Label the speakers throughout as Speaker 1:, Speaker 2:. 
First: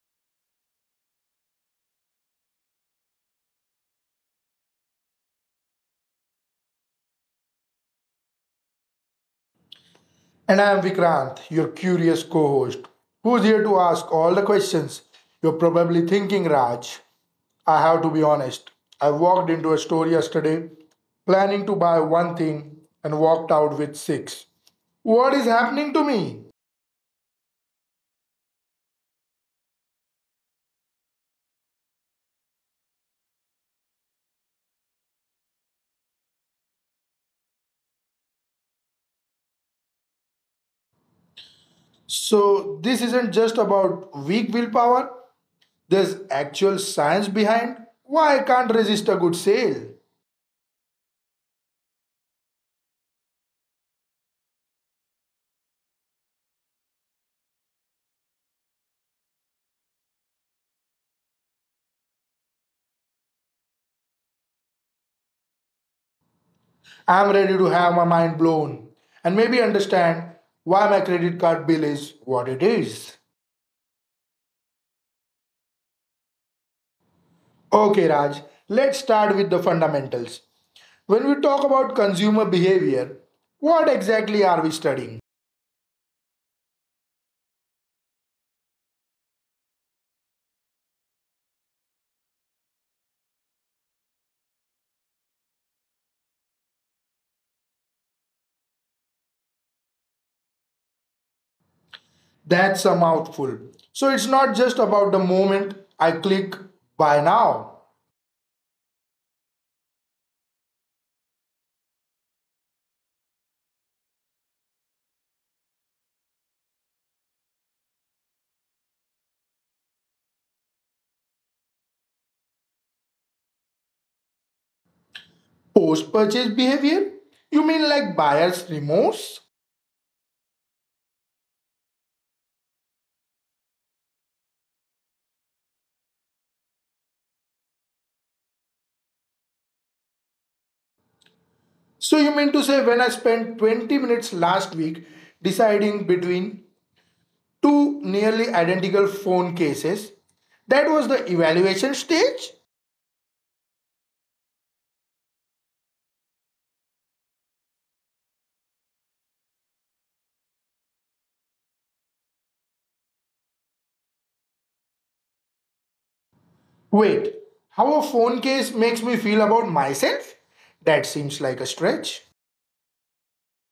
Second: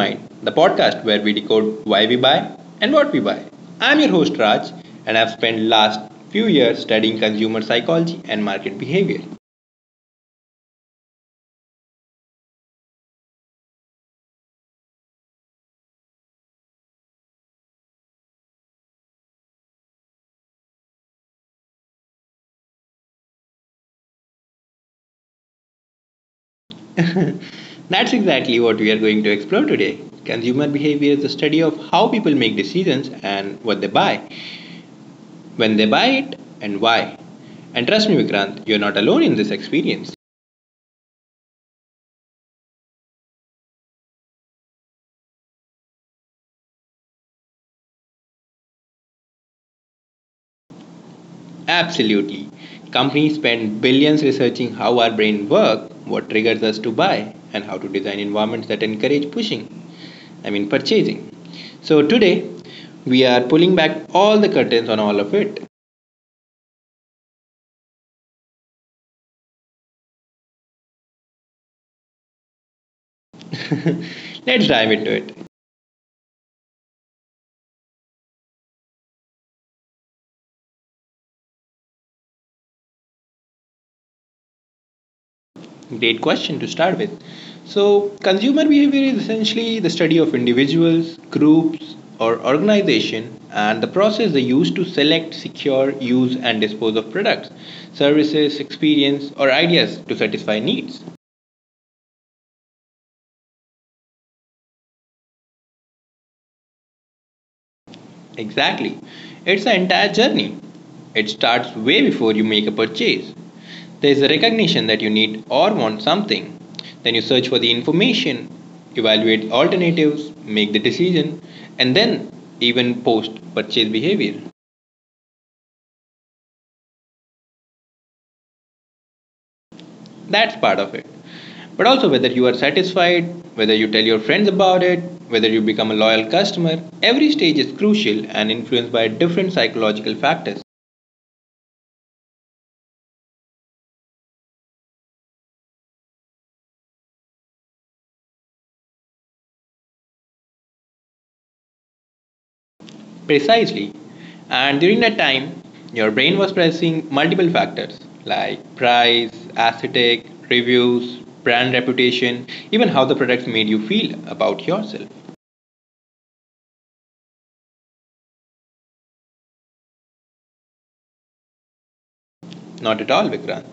Speaker 1: Mind, the podcast where we decode why we buy and what we buy. I'm your host Raj, and I've spent last few years studying consumer psychology and market behavior.
Speaker 2: And I am Vikrant, your curious co host, who's here to ask all the questions you're probably thinking, Raj. I have to be honest. I walked into a store yesterday planning to buy one thing and walked out with six. What is happening to me?
Speaker 1: That's exactly what we are going to explore today. Consumer behavior is the study of how people make decisions and what they buy, when they buy it, and why. And trust me, Vikrant, you're not alone in this experience.
Speaker 2: So, this isn't just about weak willpower, there's actual science behind why I can't resist a good sale.
Speaker 1: Absolutely. Companies spend billions researching how our brain work, what triggers us to buy, and how to design environments that encourage pushing, I mean purchasing. So today we are pulling back all the curtains on all of it.
Speaker 2: I'm ready to have my mind blown and maybe understand why my credit card bill is what it is.
Speaker 1: Let's dive into it.
Speaker 2: Okay, Raj, let's start with the fundamentals. When we talk about consumer behavior, what exactly are we studying?
Speaker 1: Great question to start with. So, consumer behavior is essentially the study of individuals, groups, or organization and the process they use to select, secure, use, and dispose of products, services, experience, or ideas to satisfy needs.
Speaker 2: That's a mouthful. So it's not just about the moment I click buy now.
Speaker 1: Exactly. It's an entire journey. It starts way before you make a purchase. There's a recognition that you need or want something. Then you search for the information, evaluate alternatives, make the decision, and then even post purchase behavior.
Speaker 2: Post purchase behavior? You mean like buyer's remorse?
Speaker 1: That's part of it. But also, whether you are satisfied, whether you tell your friends about it, whether you become a loyal customer, every stage is crucial and influenced by different psychological factors.
Speaker 2: So you mean to say when I spent 20 minutes last week deciding between two nearly identical phone cases, that was the evaluation stage?
Speaker 1: Precisely. And during that time, your brain was processing multiple factors like price, aesthetic, reviews, brand reputation, even how the products made you feel about yourself.
Speaker 2: Wait, how a phone case makes me feel about myself? That seems like a stretch.
Speaker 1: Not at all, Vikrant.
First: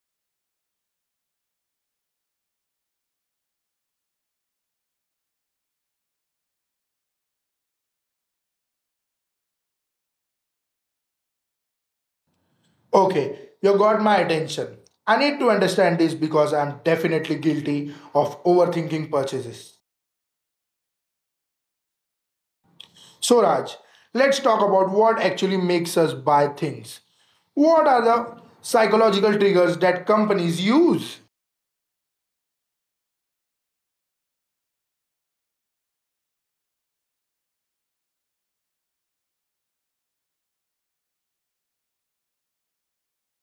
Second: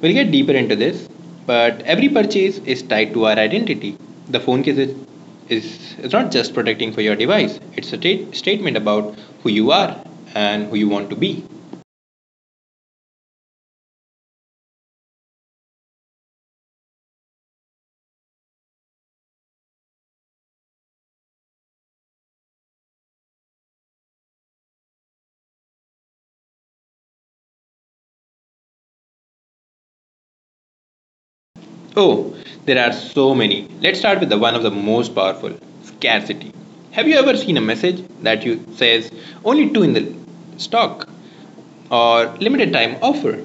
Speaker 1: We'll get deeper into this, but every purchase is tied to our identity. The phone case is not just protecting for your device, it's a statement about who you are and who you want to be.
Speaker 2: Okay, you got my attention. I need to understand this because I'm definitely guilty of overthinking purchases. So, Raj, let's talk about what actually makes us buy things. What are the psychological triggers that companies use
Speaker 1: Oh, there are so many. Let's start with the one of the most powerful scarcity. Have you ever seen a message that you says only two in the stock or limited time offer?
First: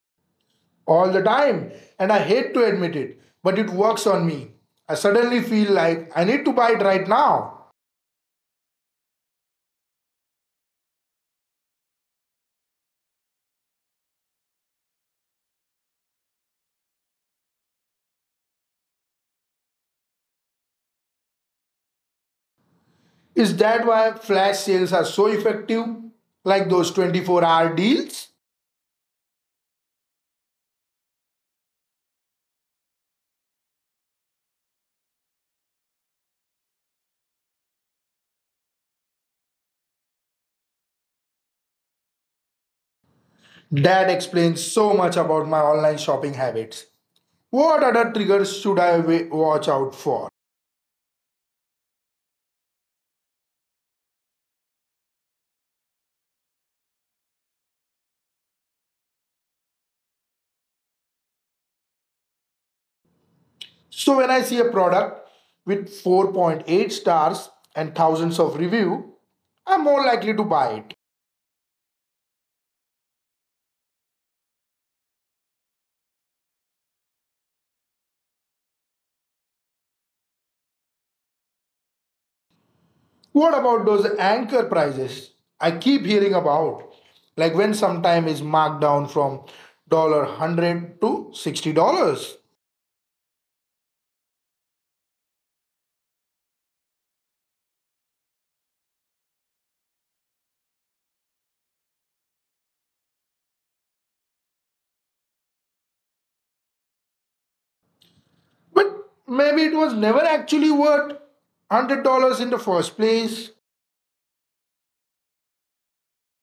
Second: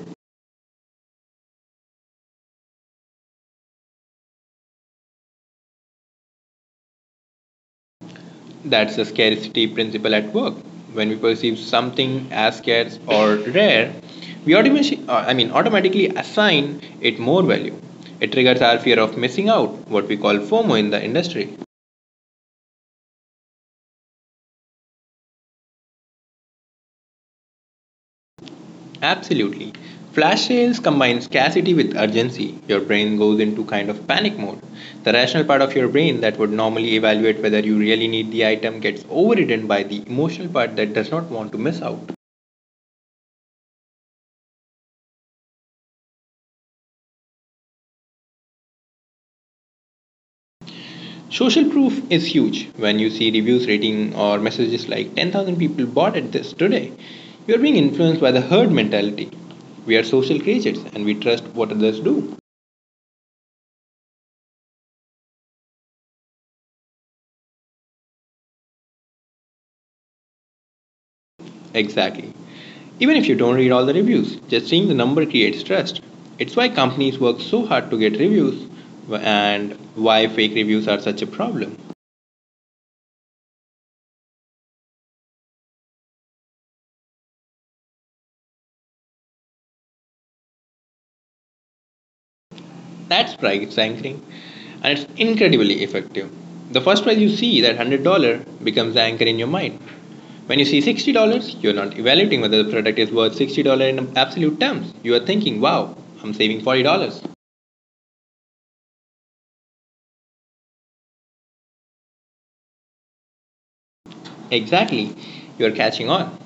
Speaker 2: all the time? And I hate to admit it, but it works on me. I suddenly feel like I need to buy it right now.
Speaker 1: That's the scarcity principle at work. When we perceive something as scarce or rare, we automatically assign it more value. It triggers our fear of missing out, what we call FOMO in the industry.
Speaker 2: Is that why flash sales are so effective? Like those 24-hour deals?
Speaker 1: Absolutely. Flash sales combine scarcity with urgency. Your brain goes into kind of panic mode. The rational part of your brain that would normally evaluate whether you really need the item gets overridden by the emotional part that does not want to miss out.
Speaker 2: That explains so much about my online shopping habits. What other triggers should I watch out for?
Speaker 1: Social proof is huge. When you see reviews, rating, or messages like 10,000 people bought at this today, you are being influenced by the herd mentality. We are social creatures and we trust what others do.
Speaker 2: So, when I see a product with 4.8 stars and thousands of reviews, I'm more likely to buy it.
Speaker 1: Exactly. Even if you don't read all the reviews, just seeing the number creates trust. It's why companies work so hard to get reviews and why fake reviews are such a problem.
Speaker 2: What about those anchor prices I keep hearing about? Like when sometime is marked down from $100 to $60.
Speaker 1: That's price anchoring and it's incredibly effective. The first price you see, that $100, becomes the anchor in your mind. When you see $60, you're not evaluating whether the product is worth $60 in absolute terms. You are thinking, wow, I'm saving $40.
Speaker 2: But maybe it was never actually worth $100 in the first place.
Speaker 1: Exactly, you're catching on.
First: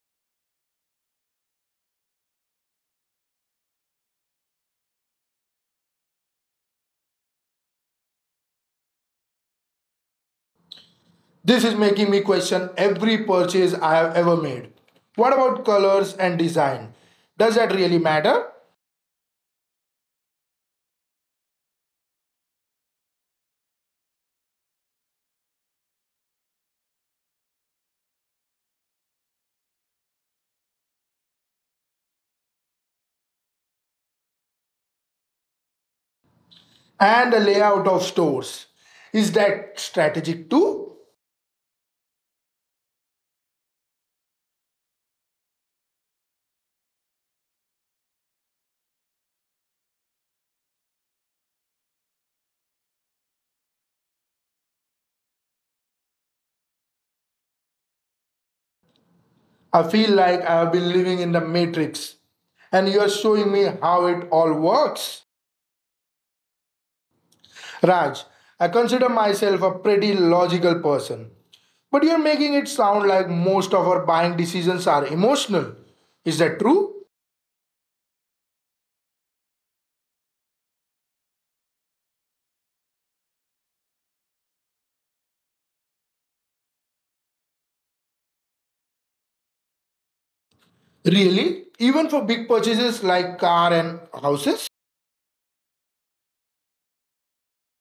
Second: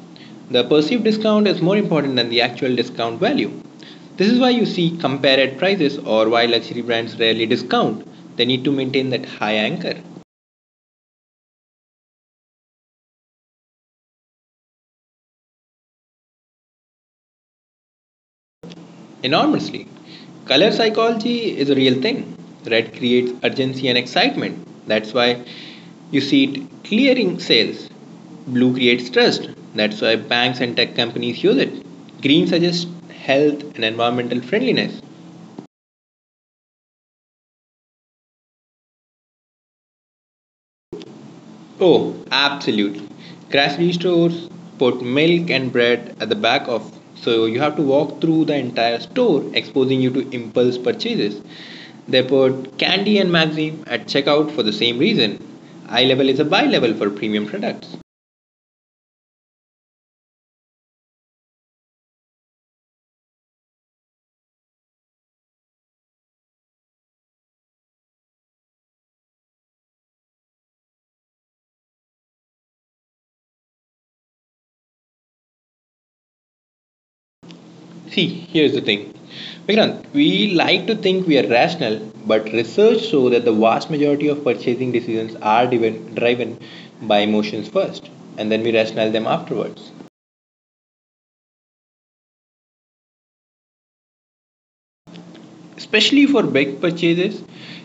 Speaker 1: The perceived discount is more important than the actual discount value. This is why you see comparative prices or why luxury brands rarely discount. They need to maintain that high anchor
Speaker 2: This is making me question every purchase I have ever made. What about colors and design? Does that really matter?
Speaker 1: enormously. Color psychology is a real thing. Red creates urgency and excitement. That's why you see it clearing sales. Blue creates trust. That's why banks and tech companies use it. Green suggests health and environmental friendliness.
Speaker 2: And the layout of stores. Is that strategic too?
Speaker 1: Oh, absolutely. Grocery stores put milk and bread at the back of, so you have to walk through the entire store, exposing you to impulse purchases. They put candy and magazine at checkout for the same reason. Eye level is a buy level for premium products.
Speaker 2: I feel like I have been living in the matrix and you are showing me how it all works. Raj, I consider myself a pretty logical person. But you're making it sound like most of our buying decisions are emotional. Is that true?
Speaker 1: See, here's the thing. Vikrant, we like to think we are rational, but research shows that the vast majority of purchasing decisions are driven by emotions first, and then we rationalize them afterwards.
Speaker 2: Really? Even for big purchases like car and houses?
Speaker 1: Especially for big purchases.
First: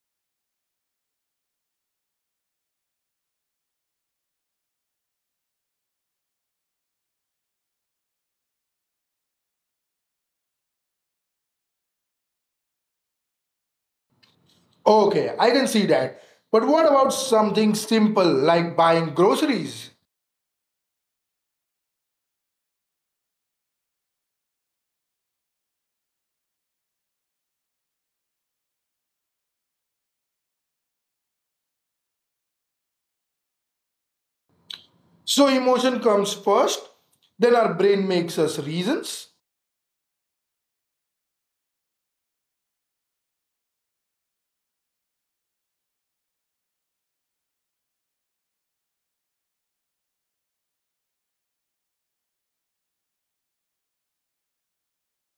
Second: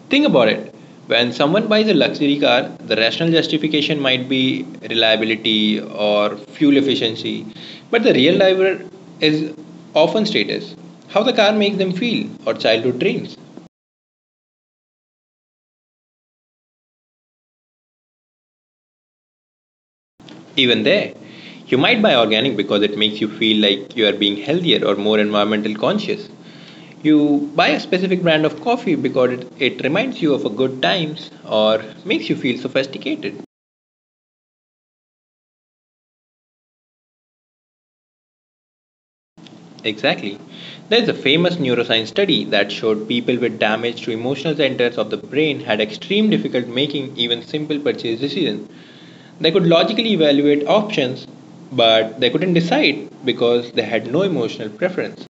Speaker 1: Think about it. When someone buys a luxury car, the rational justification might be reliability or fuel efficiency, but the real driver is often status, how the car makes them feel, or childhood dreams.
Speaker 2: Okay, I can see that. But what about something simple like buying groceries?
Speaker 1: Even there, you might buy organic because it makes you feel like you are being healthier or more environmental conscious. You buy a specific brand of coffee because it reminds you of a good times or makes you feel sophisticated.
Speaker 2: So emotion comes first, then our brain makes us reasons.
Speaker 1: Exactly. There's a famous neuroscience study that showed people with damage to emotional centers of the brain had extreme difficulty making even simple purchase decisions. They could logically evaluate options, but they couldn't decide because they had no emotional preference.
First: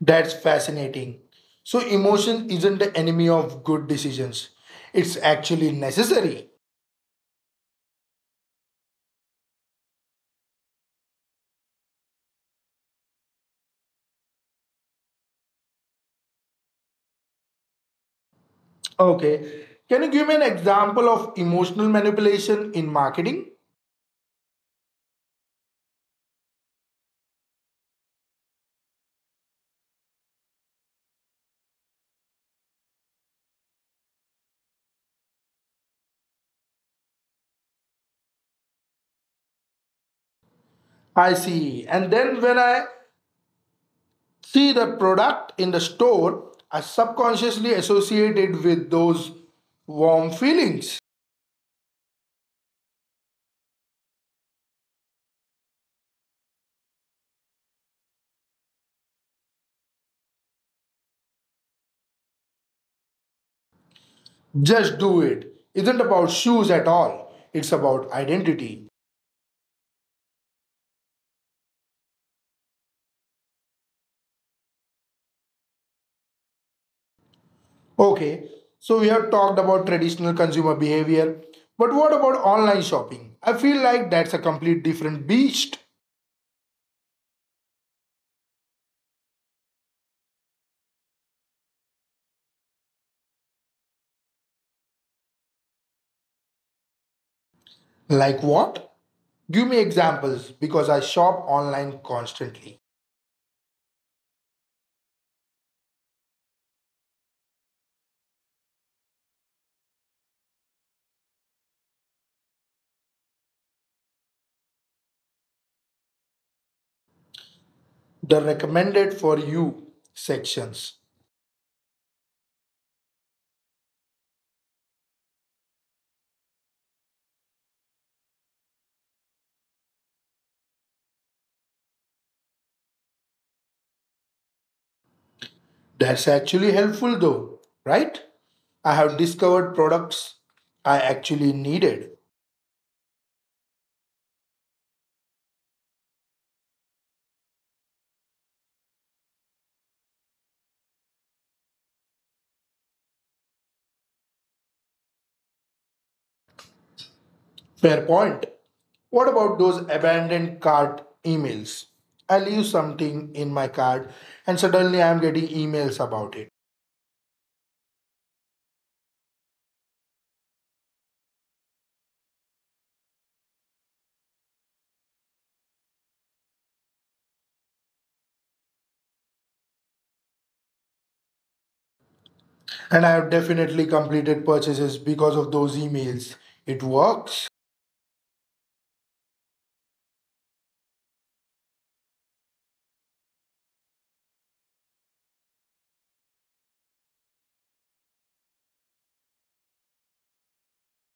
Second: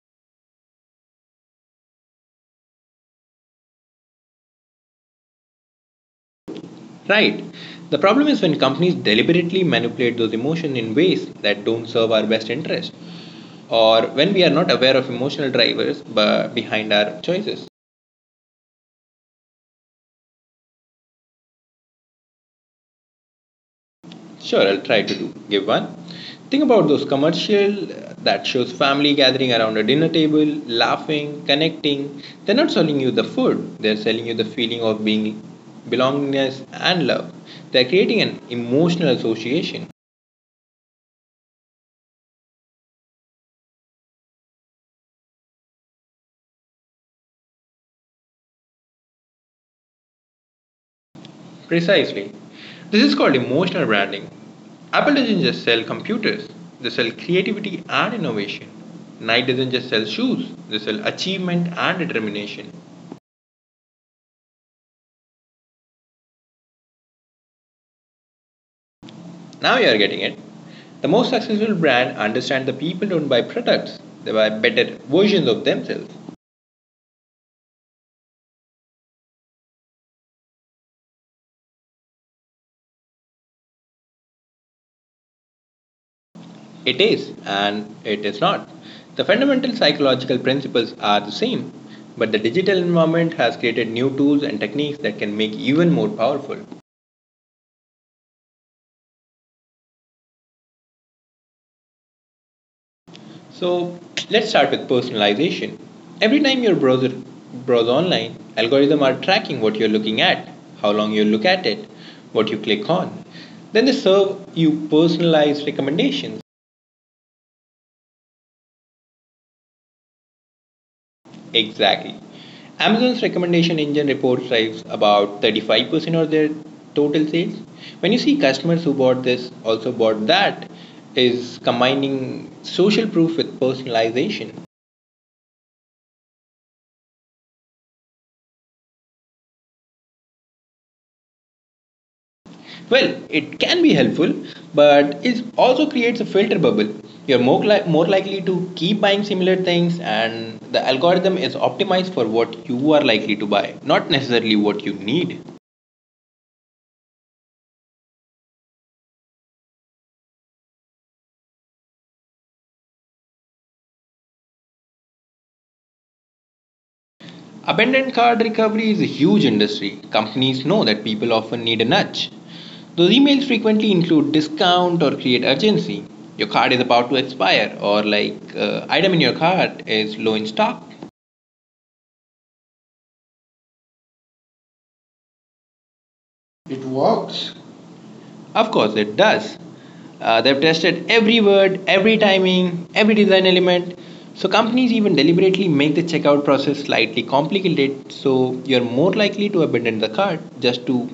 Speaker 2: That's fascinating. So emotion isn't the enemy of good decisions. It's actually necessary.
Speaker 1: Right. The problem is when companies deliberately manipulate those emotions in ways that don't serve our best interest, or when we are not aware of emotional drivers but behind our choices.
Speaker 2: Okay. Can you give me an example of emotional manipulation in marketing?
Speaker 1: Sure, I'll try to do give one. Think about those commercial that shows family gathering around a dinner table, laughing, connecting. They're not selling you the food. They're selling you the feeling of being belongingness and love. They're creating an emotional association.
Speaker 2: I see. And then when I see the product in the store, I subconsciously associate it with those warm feelings.
Speaker 1: Precisely. This is called emotional branding. Apple doesn't just sell computers, they sell creativity and innovation. Nike doesn't just sell shoes, they sell achievement and determination.
Speaker 2: Just do it. Isn't about shoes at all. It's about identity.
Speaker 1: Now you are getting it. The most successful brand understand the people don't buy products, they buy better versions of themselves.
Speaker 2: Okay. So we have talked about traditional consumer behavior, but what about online shopping? I feel like that's a complete different beast.
Speaker 1: It is and it is not. The fundamental psychological principles are the same, but the digital environment has created new tools and techniques that can make even more powerful.
Speaker 2: Like what? Give me examples because I shop online constantly.
Speaker 1: So let's start with personalization. Every time your browse online, algorithms are tracking what you're looking at, how long you look at it, what you click on. Then they serve you personalized recommendations.
Speaker 2: The recommended for you sections.
Speaker 1: Exactly. Amazon's recommendation engine report drives about 35% of their total sales. When you see customers who bought this also bought that, is combining social proof with personalization.
Speaker 2: That's actually helpful though, right? I have discovered products I actually needed.
Speaker 1: Well, it can be helpful, but it also creates a filter bubble. You're more likely to keep buying similar things, and the algorithm is optimized for what you are likely to buy, not necessarily what you need.
Speaker 2: Fair point. What about those abandoned cart emails? I leave something in my cart and suddenly I am getting emails about it.
Speaker 1: Abandoned cart recovery is a huge industry. Companies know that people often need a nudge. Those emails frequently include discount or create urgency. Your card is about to expire, or like item in your cart is low in stock.
Speaker 2: And I have definitely completed purchases because of those emails.
Speaker 1: It
Speaker 2: It works.
Speaker 1: works. Of course, it does. They've tested every word, every timing, every design element. So, companies even deliberately make the checkout process slightly complicated so you're more likely to abandon the cart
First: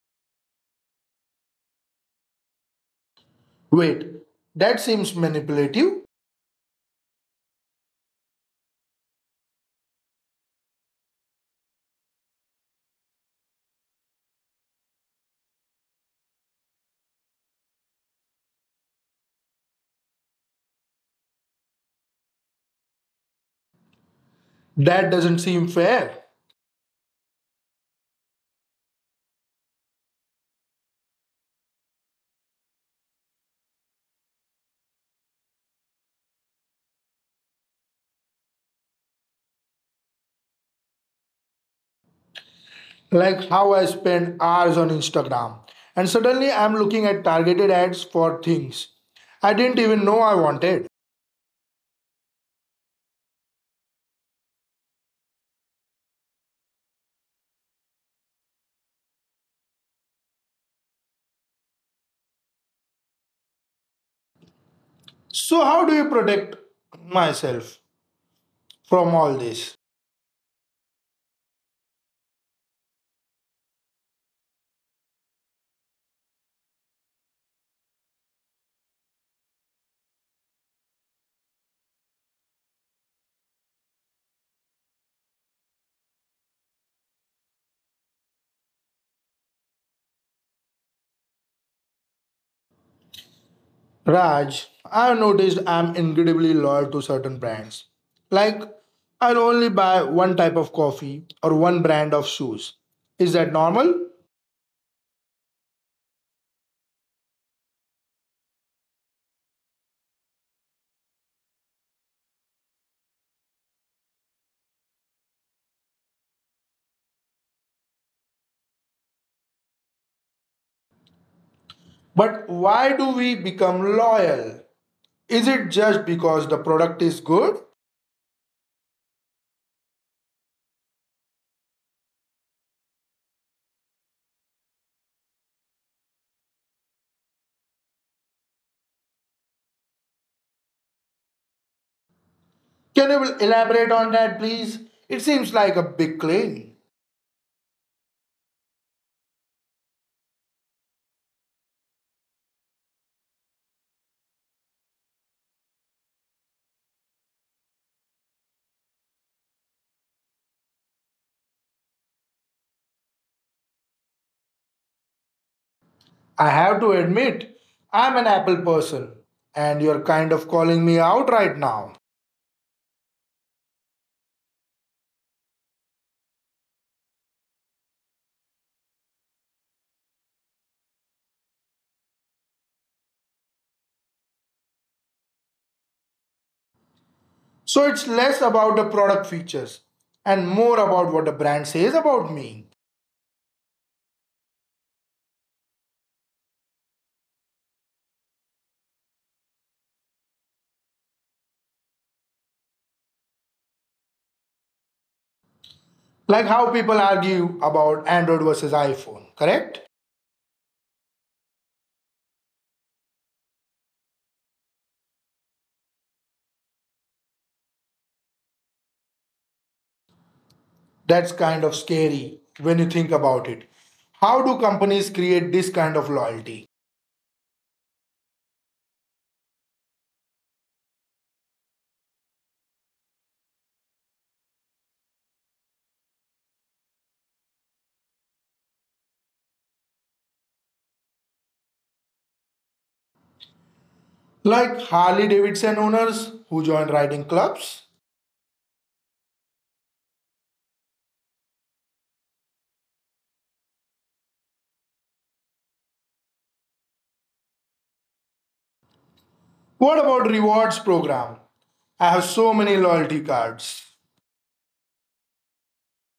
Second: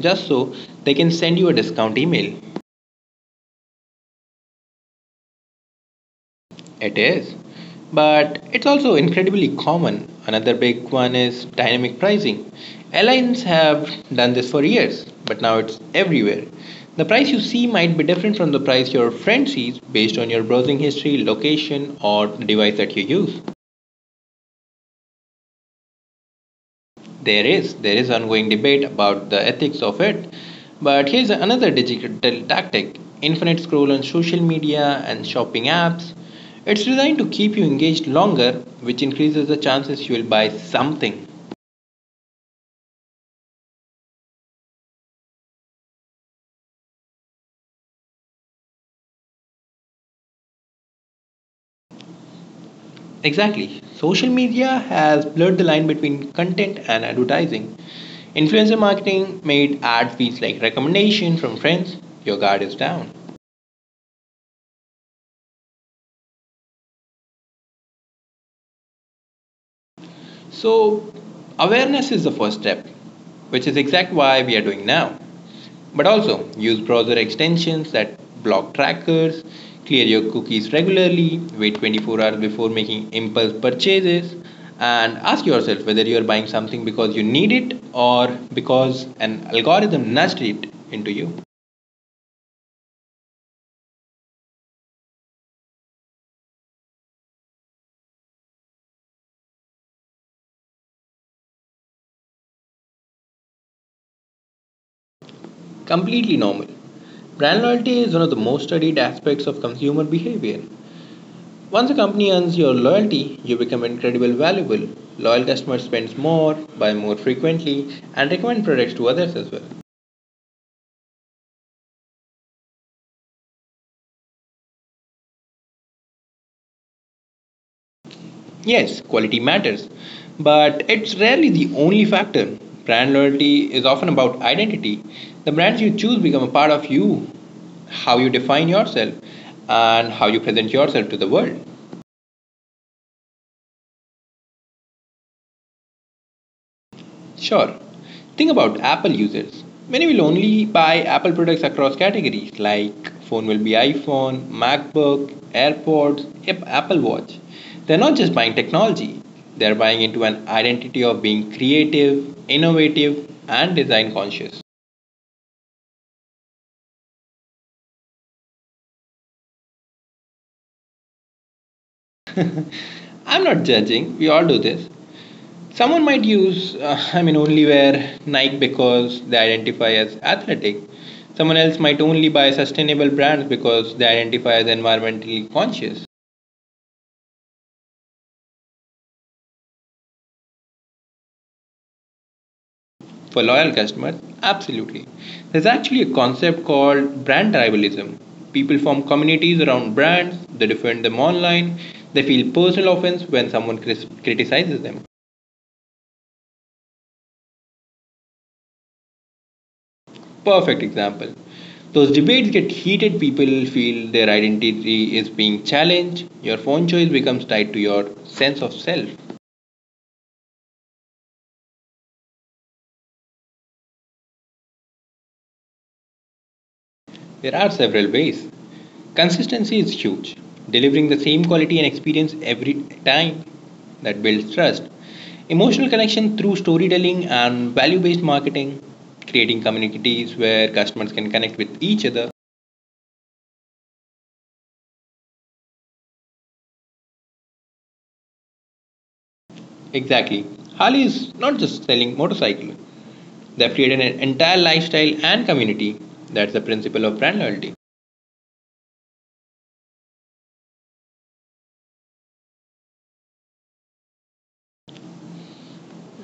Speaker 1: just so they can send you a discount email.
Speaker 2: Wait, that seems manipulative.
Speaker 1: It is. But it's also incredibly common. Another big one is dynamic pricing. Airlines have done this for years, but now it's everywhere. The price you see might be different from the price your friend sees based on your browsing history, location, or the device that you use.
Speaker 2: That doesn't seem fair.
Speaker 1: There is ongoing debate about the ethics of it, but here's another digital tactic: infinite scroll on social media and shopping apps. It's designed to keep you engaged longer, which increases the chances you'll buy something.
Speaker 2: Like how I spend hours on Instagram and suddenly I'm looking at targeted ads for things I didn't even know I wanted.
Speaker 1: Exactly. Social media has blurred the line between content and advertising. Influencer marketing made ad feeds like recommendation from friends. Your guard is down.
Speaker 2: So, how do you protect myself from all this?
Speaker 1: So awareness is the first step, which is exactly why we are doing now. But also use browser extensions that block trackers, clear your cookies regularly, wait 24 hours before making impulse purchases, and ask yourself whether you are buying something because you need it or because an algorithm nudged it into you.
Speaker 2: Raj, I've noticed I'm incredibly loyal to certain brands. Like, I'll only buy one type of coffee or one brand of shoes. Is that normal?
Speaker 1: Completely normal. Brand loyalty is one of the most studied aspects of consumer behavior. Once a company earns your loyalty, you become incredibly valuable. Loyal customers spend more, buy more frequently, and recommend products to others as well.
Speaker 2: But why do we become loyal? Is it just because the product is good?
Speaker 1: Yes, quality matters, but it's rarely the only factor. Brand loyalty is often about identity. The brands you choose become a part of you, how you define yourself, and how you present yourself to the world.
Speaker 2: Can you elaborate on that, please? It seems like a big claim.
Speaker 1: Sure. Think about Apple users. Many will only buy Apple products across categories like phone will be iPhone, MacBook, AirPods, Apple Watch. They're not just buying technology, they're buying into an identity of being creative, innovative, and design conscious.
Speaker 2: I have to admit, I'm an Apple person, and you're kind of calling me out right now.
Speaker 1: I'm not judging, we all do this. Someone might use, I mean, only wear Nike because they identify as athletic. Someone else might only buy sustainable brands because they identify as environmentally conscious.
Speaker 2: So it's less about the product features and more about what the brand says about me.
Speaker 1: For loyal customers? Absolutely. There's actually a concept called brand tribalism. People form communities around brands, they defend them online, they feel personal offense when someone criticizes them.
Speaker 2: Like how people argue about Android versus iPhone, correct?
Speaker 1: Perfect example. Those debates get heated, people feel their identity is being challenged, your phone choice becomes tied to your sense of self.
Speaker 2: That's kind of scary when you think about it. How do companies create this kind of loyalty?
Speaker 1: There are several ways. Consistency is huge. Delivering the same quality and experience every time that builds trust. Emotional connection through storytelling and value based marketing, creating communities where customers can connect with each other.
Speaker 2: Like Harley Davidson owners who join riding clubs?
Speaker 1: Exactly. Harley is not just selling motorcycle. They've created an entire lifestyle and community. That's the principle of brand loyalty.
Speaker 2: What about rewards program? I have so many loyalty cards.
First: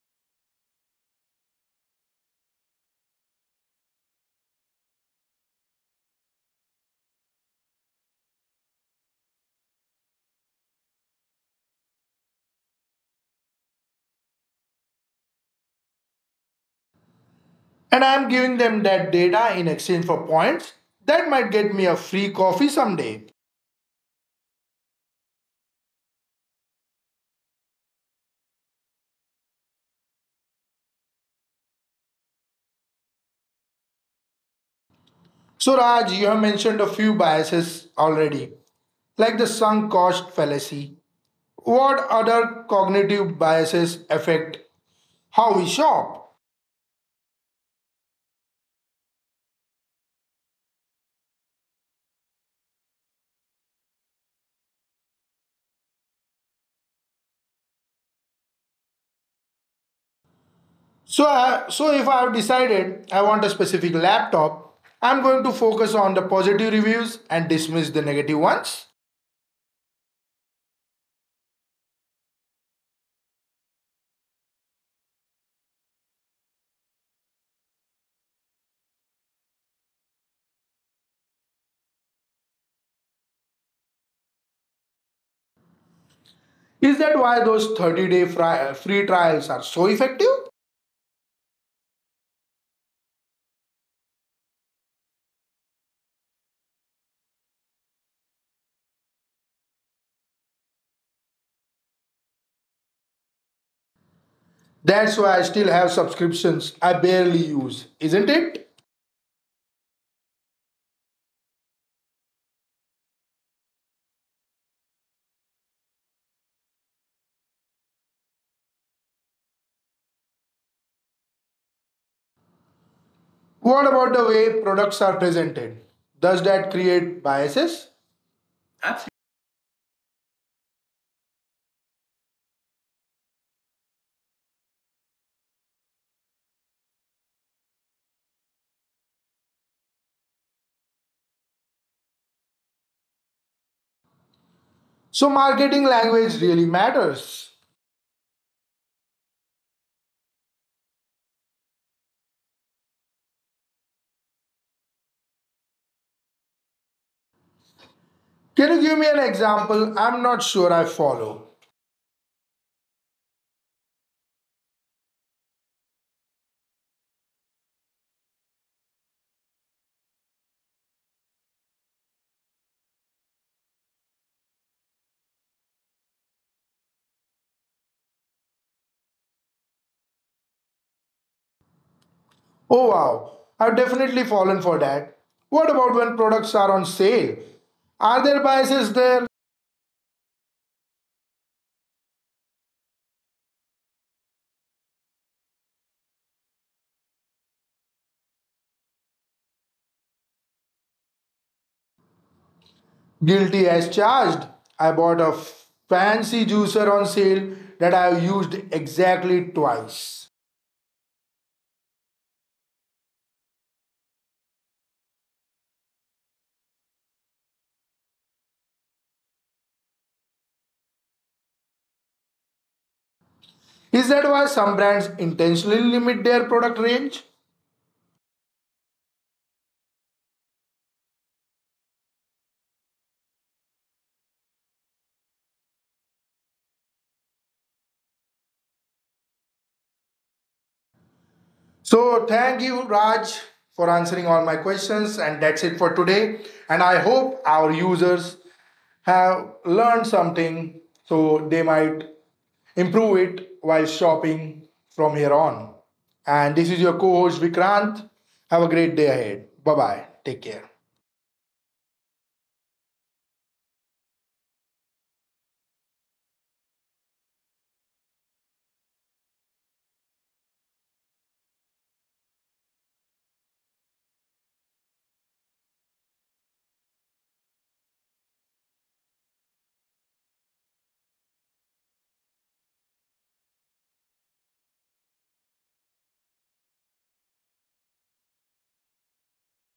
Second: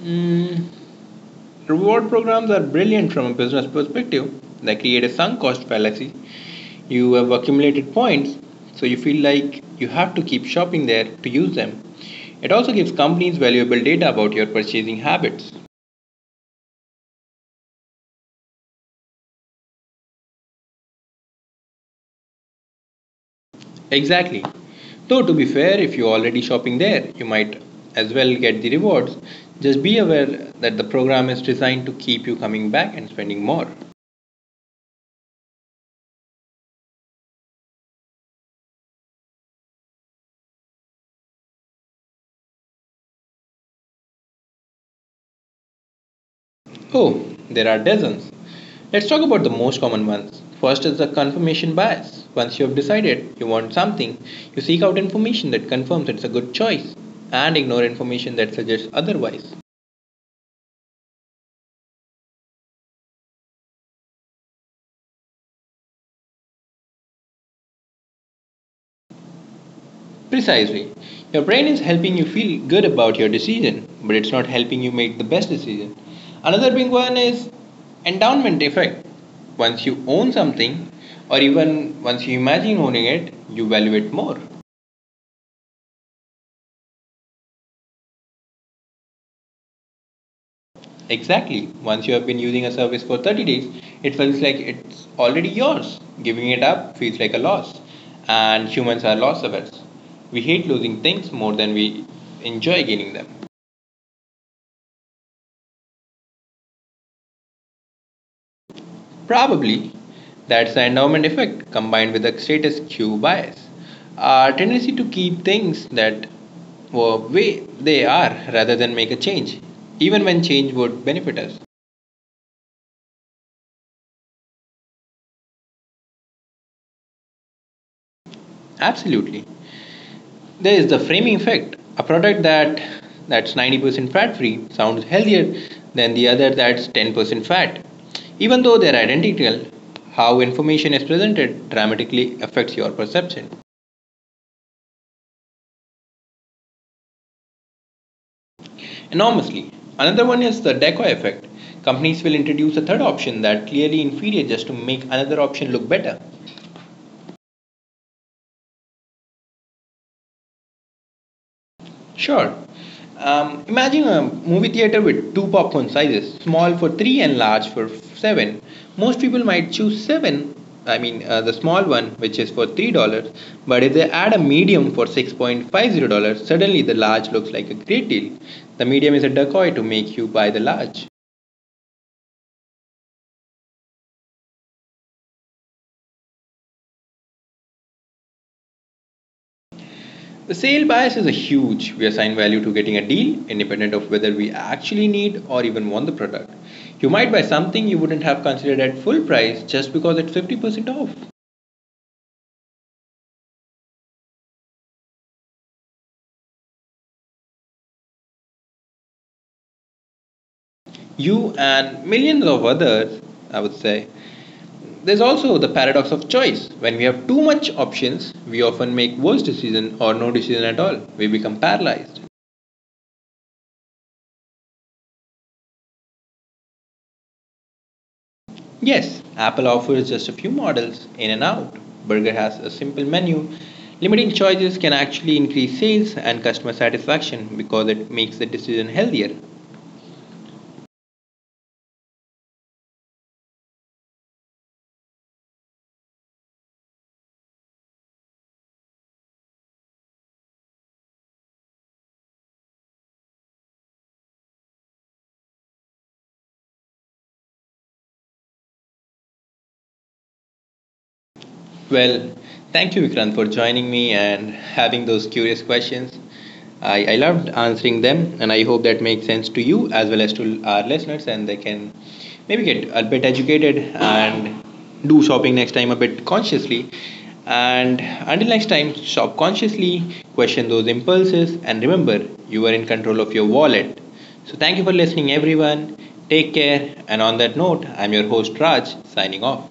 Speaker 1: Mm, Reward programs are brilliant from a business perspective. They create a sunk cost fallacy. You have accumulated points, so you feel like you have to keep shopping there to use them. It also gives companies valuable data about your purchasing habits.
Speaker 2: And I am giving them that data in exchange for points that might get me a free coffee someday.
Speaker 1: Exactly. Though, to be fair, if you're already shopping there, you might as well get the rewards. Just be aware that the program is designed to keep you coming back and spending more.
Speaker 2: So Raj, you have mentioned a few biases already, like the sunk cost fallacy. What other cognitive biases affect how we shop?
Speaker 1: Oh, there are dozens. Let's talk about the most common ones. First is the confirmation bias. Once you have decided you want something, you seek out information that confirms it's a good choice and ignore information that suggests otherwise.
Speaker 2: So if I have decided I want a specific laptop, I'm going to focus on the positive reviews and dismiss the negative ones.
Speaker 1: Precisely. Your brain is helping you feel good about your decision, but it's not helping you make the best decision. Another big one is endowment effect. Once you own something, or even once you imagine owning it, you value it more.
Speaker 2: Is that why those 30-day free trials are so effective?
Speaker 1: Exactly. Once you have been using a service for 30 days, it feels like it's already yours. Giving it up feels like a loss. And humans are loss averse. We hate losing things more than we enjoy gaining them.
Speaker 2: That's why I still have subscriptions I barely use, isn't it?
Speaker 1: Probably that's the endowment effect combined with the status quo bias. Our tendency to keep things that were way they are rather than make a change, even when change would benefit us.
Speaker 2: What about the way products are presented? Does that create biases?
Speaker 1: Absolutely. There is the framing effect. A product that's 90% fat free sounds healthier than the other that's 10% fat. Even though they're identical, how information is presented dramatically affects your perception
Speaker 2: So, marketing language really matters.
Speaker 1: enormously. Another one is the decoy effect. Companies will introduce a third option that clearly inferior just to make another option look better.
Speaker 2: Can you give me an example? I'm not sure I follow.
Speaker 1: Sure. Imagine a movie theater with two popcorn sizes, small for three and large for seven. Most people might choose seven, I mean the small one, which is for $3. But if they add a medium for $6.50, suddenly the large looks like a great deal. The medium is a decoy to make you buy the large.
Speaker 2: Oh wow, I've definitely fallen for that. What about when products are on sale? Are there biases there?
Speaker 1: The sale bias is a huge. We assign value to getting a deal, independent of whether we actually need or even want the product. You might buy something you wouldn't have considered at full price just because it's 50% off.
Speaker 2: Guilty as charged. I bought a fancy juicer on sale that I have used exactly twice.
Speaker 1: You and millions of others, I would say. There's also the paradox of choice. When we have too much options, we often make worse decision or no decision at all. We become paralyzed.
Speaker 2: Is that why some brands intentionally limit their product range?
Speaker 1: Yes, Apple offers just a few models in and out. Burger has a simple menu. Limiting choices can actually increase sales and customer satisfaction because it makes the decision healthier.
Speaker 2: So, thank you, Raj, for answering all my questions, and that's it for today. And I hope our users have learned something so they might improve it while shopping from here on. And this is your co host Vikrant. Have a great day ahead. Bye bye. Take care.
Speaker 1: Well, thank you, Vikrant, for joining me and having those curious questions. I loved answering them, and I hope that makes sense to you as well as to our listeners, and they can maybe get a bit educated and do shopping next time a bit consciously. And until next time, shop consciously, question those impulses, and remember you are in control of your wallet. So, thank you for listening, everyone. Take care, and on that note, I'm your host Raj signing off.